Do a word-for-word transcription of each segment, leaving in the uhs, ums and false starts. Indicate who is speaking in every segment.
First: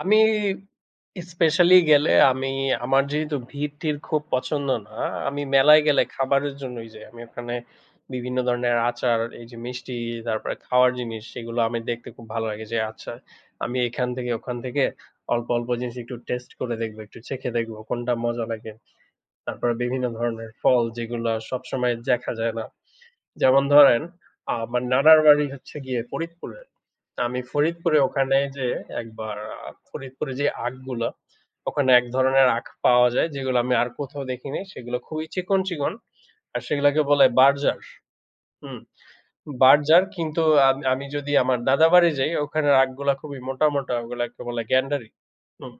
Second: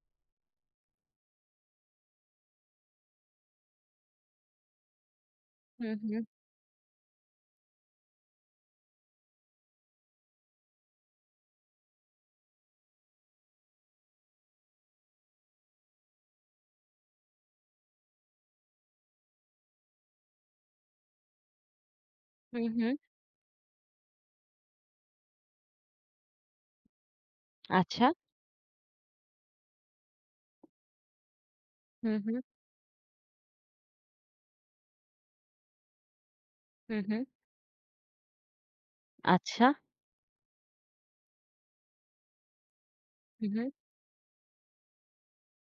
Speaker 1: আমি স্পেশালি গেলে আমি, আমার যেহেতু ভিড়-টির খুব পছন্দ না, আমি মেলায়
Speaker 2: হুম,
Speaker 1: গেলে
Speaker 2: হুম।
Speaker 1: খাবারের জন্যই যাই। আমি ওখানে বিভিন্ন ধরনের আচার, এই যে মিষ্টি, তারপরে খাওয়ার জিনিস সেগুলা আমি দেখতে খুব ভালো লাগে যে আচ্ছা, আমি এখান থেকে ওখান থেকে অল্প, অল্প জিনিস একটু টেস্ট করে দেখবো, একটু চেখে দেখবো, কোনটা মজা লাগে। তারপরে বিভিন্ন ধরনের ফল, যেগুলা সবসময় জেখা যায় না।
Speaker 2: হুম, হুম।
Speaker 1: যেমন ধরেন আমার নানার বাড়ি হচ্ছে গিয়ে ফরিদপুরে। তো আমি ফরিদপুরে
Speaker 2: আচ্ছা।
Speaker 1: ওখানে যে একবার আ ফরিদপুরে যে আখগুলা, ওখানে এক
Speaker 2: হুম, হুম।
Speaker 1: ধরনের আখ পাওয়া যায় যেগুলা আমি আর কোথাও দেখি নাই, সেগুলা খুবই চিকন, চিকন, আর সেগুলাকে
Speaker 2: হুম, হুম।
Speaker 1: বলে বার্জার। হুম,
Speaker 2: আচ্ছা।
Speaker 1: বার্জার কিন্তু আমি আমি যদি আমার দাদার বাড়ি যাই ওখানের আখগুলা খুবই
Speaker 2: হুম,
Speaker 1: মোটা,
Speaker 2: হু।
Speaker 1: মোটা, ওগুলাকে বলে গ্যান্ডারি। হুম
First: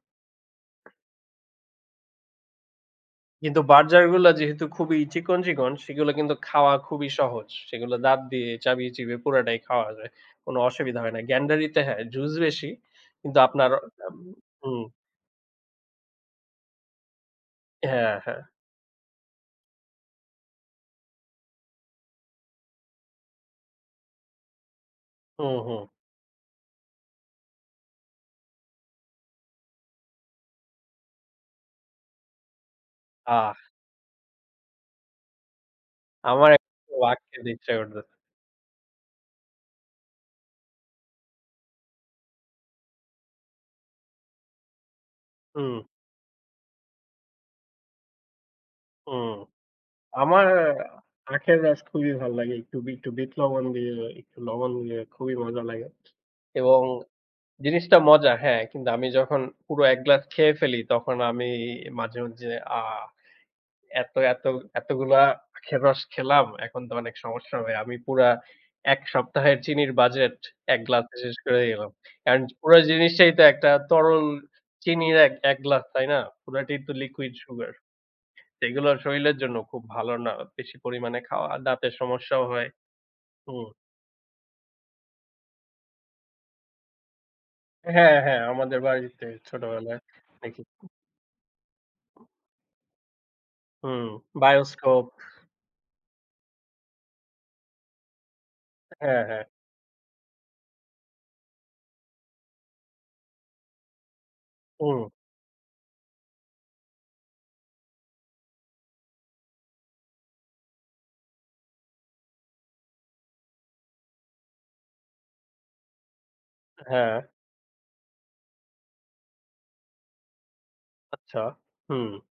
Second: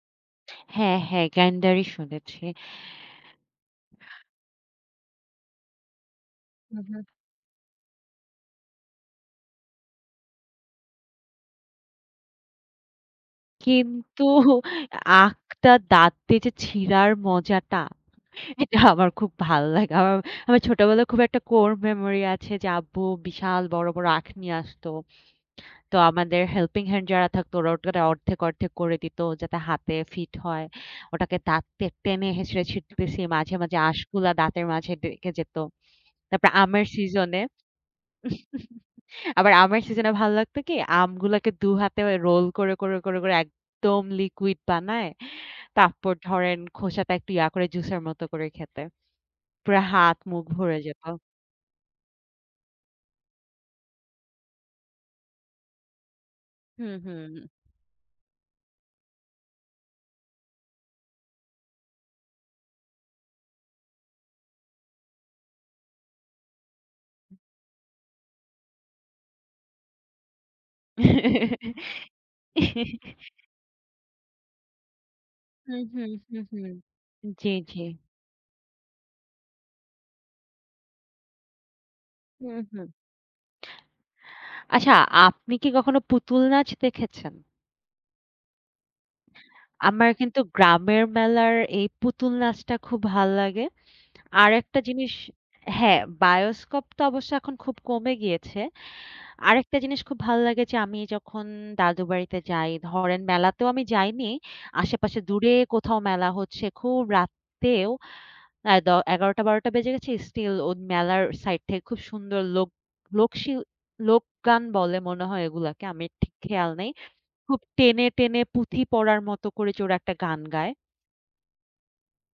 Speaker 2: হ্যাঁ, হ্যাঁ। গ্যান্ডারি শুনেছি।
Speaker 1: কিন্তু বার্জারগুলা যেহেতু খুবই চিকন, চিকন সেগুলা কিন্তু খাওয়া
Speaker 2: হুম, হুম।
Speaker 1: খুবই সহজ। সেগুলা দাঁত দিয়ে চাবিয়ে-চিবিয়ে পুরাটাই খাওয়া যায়, কোনো অসুবিধা হয় না। গ্যান্ডারিতে, হ্যাঁ জুস বেশি, কিন্তু আপনার
Speaker 2: কিন্তু
Speaker 1: [unintelligible] হুম।
Speaker 2: আখটা দাঁত দিয়ে যে ছিঁড়ার মজাটা,
Speaker 1: হ্যাঁ, হ্যাঁ।
Speaker 2: এটা আমার খুব ভাল্লাগে আমার, আমার ছোটবেলায় খুব একটা কোর মেমোরি আছে, যে আব্বু বিশাল বড়, বড়, আখ নিয়ে আসতো।
Speaker 1: হুম, হুম।
Speaker 2: তো আমাদের হেল্পিং হ্যান্ড যারা থাকতো ওরা ওটা অর্ধেক, অর্ধেক করে দিতো যাতে হাতে ফিট হয়। ওটাকে দাঁত দিয়ে টেনে হেঁচড়ে ছিড়তেছি, মাঝে,
Speaker 1: আহ!
Speaker 2: মাঝে আঁশগুলা দাঁতের মাঝে ঢুইকে যেত। তারপর
Speaker 1: আমার
Speaker 2: আমের
Speaker 1: একটু আখ
Speaker 2: সিজনে,
Speaker 1: খেতে ইচ্ছা করতেছে।
Speaker 2: আবার আমার সিজনে ভালো লাগতো কি? আমগুলাকে দু হাতে রোল করে, করে, করে, করে একদম লিকুইড বানায়,
Speaker 1: হুম।
Speaker 2: তারপর ধরেন খোসাটা একটু ইয়া করে জুসের মত করে খেতে।
Speaker 1: হুম।
Speaker 2: পুরা হাত মুখ
Speaker 1: আমার
Speaker 2: ভরে যেত।
Speaker 1: আখের রস খুবই ভাল লাগে। একটু বি একটু বিট লবণ দিয়ে, একটু লবণ দিয়ে খুবই মজা লাগে এবং
Speaker 2: হুম, হুম, হুম।
Speaker 1: জিনিসটা মজা। হ্যাঁ কিন্তু আমি যখন পুরো এক গ্লাস খেয়ে ফেলি তখন আমি মাঝে, মাঝে আ এতো এতো এতোগুলা আখের রস খেলাম, এখন তো অনেক সমস্যা হবে। আমি পুরা এক সপ্তাহের চিনির বাজেট এক গ্লাসে শেষ করে দিলাম। কারণ পুরা জিনিসটাই তো একটা তরল চিনির এক এক
Speaker 2: হুম,
Speaker 1: গ্লাস তাই
Speaker 2: হুম,
Speaker 1: না?
Speaker 2: হুম, হুম।
Speaker 1: পুরাটাই তো লিকুইড
Speaker 2: জি,
Speaker 1: সুগার।
Speaker 2: জি।
Speaker 1: এগুলা শরীরের জন্য খুব ভালো না বেশি পরিমাণে খাওয়া, দাঁতের সমস্যাও
Speaker 2: হুম,
Speaker 1: হয়।
Speaker 2: হুম।
Speaker 1: হুম।
Speaker 2: আচ্ছা আপনি কি কখনো পুতুল নাচ দেখেছেন?
Speaker 1: হ্যাঁ, হ্যাঁ, আমাদের বাড়িতে ছোটবেলায়
Speaker 2: আমার কিন্তু
Speaker 1: দেখি। [unintelligible]
Speaker 2: গ্রামের মেলার এই পুতুল নাচটা খুব ভাল্লাগে।
Speaker 1: হুম,
Speaker 2: আরেকটা
Speaker 1: বায়োস্কোপ।
Speaker 2: জিনিস, হ্যাঁ, বায়োস্কোপ তো অবশ্য এখন খুব কমে গিয়েছে।
Speaker 1: হ্যাঁ, হ্যাঁ।
Speaker 2: আরেকটা জিনিস খুব ভালো লাগে যে, আমি যখন দাদুর বাড়িতে যাই ধরেন মেলাতেও আমি যাইনি।
Speaker 1: হুম।
Speaker 2: আশেপাশে দূরে কোথাও মেলা হচ্ছে খুব রাতেও এ দ এগারোটা, বারোটা বেজে গেছে, স্টিল ও মেলার সাইড থেকে খুব সুন্দর লোক, লোক শিল লোকগান বলে মনে হয় ওগুলাকে আমার ঠিক খেয়াল নেই।
Speaker 1: হ্যাঁ।
Speaker 2: খুব টেনে, টেনে পুঁথি পড়ার মতো করে যে ওরা একটা গান গায়।
Speaker 1: আচ্ছা, হুম।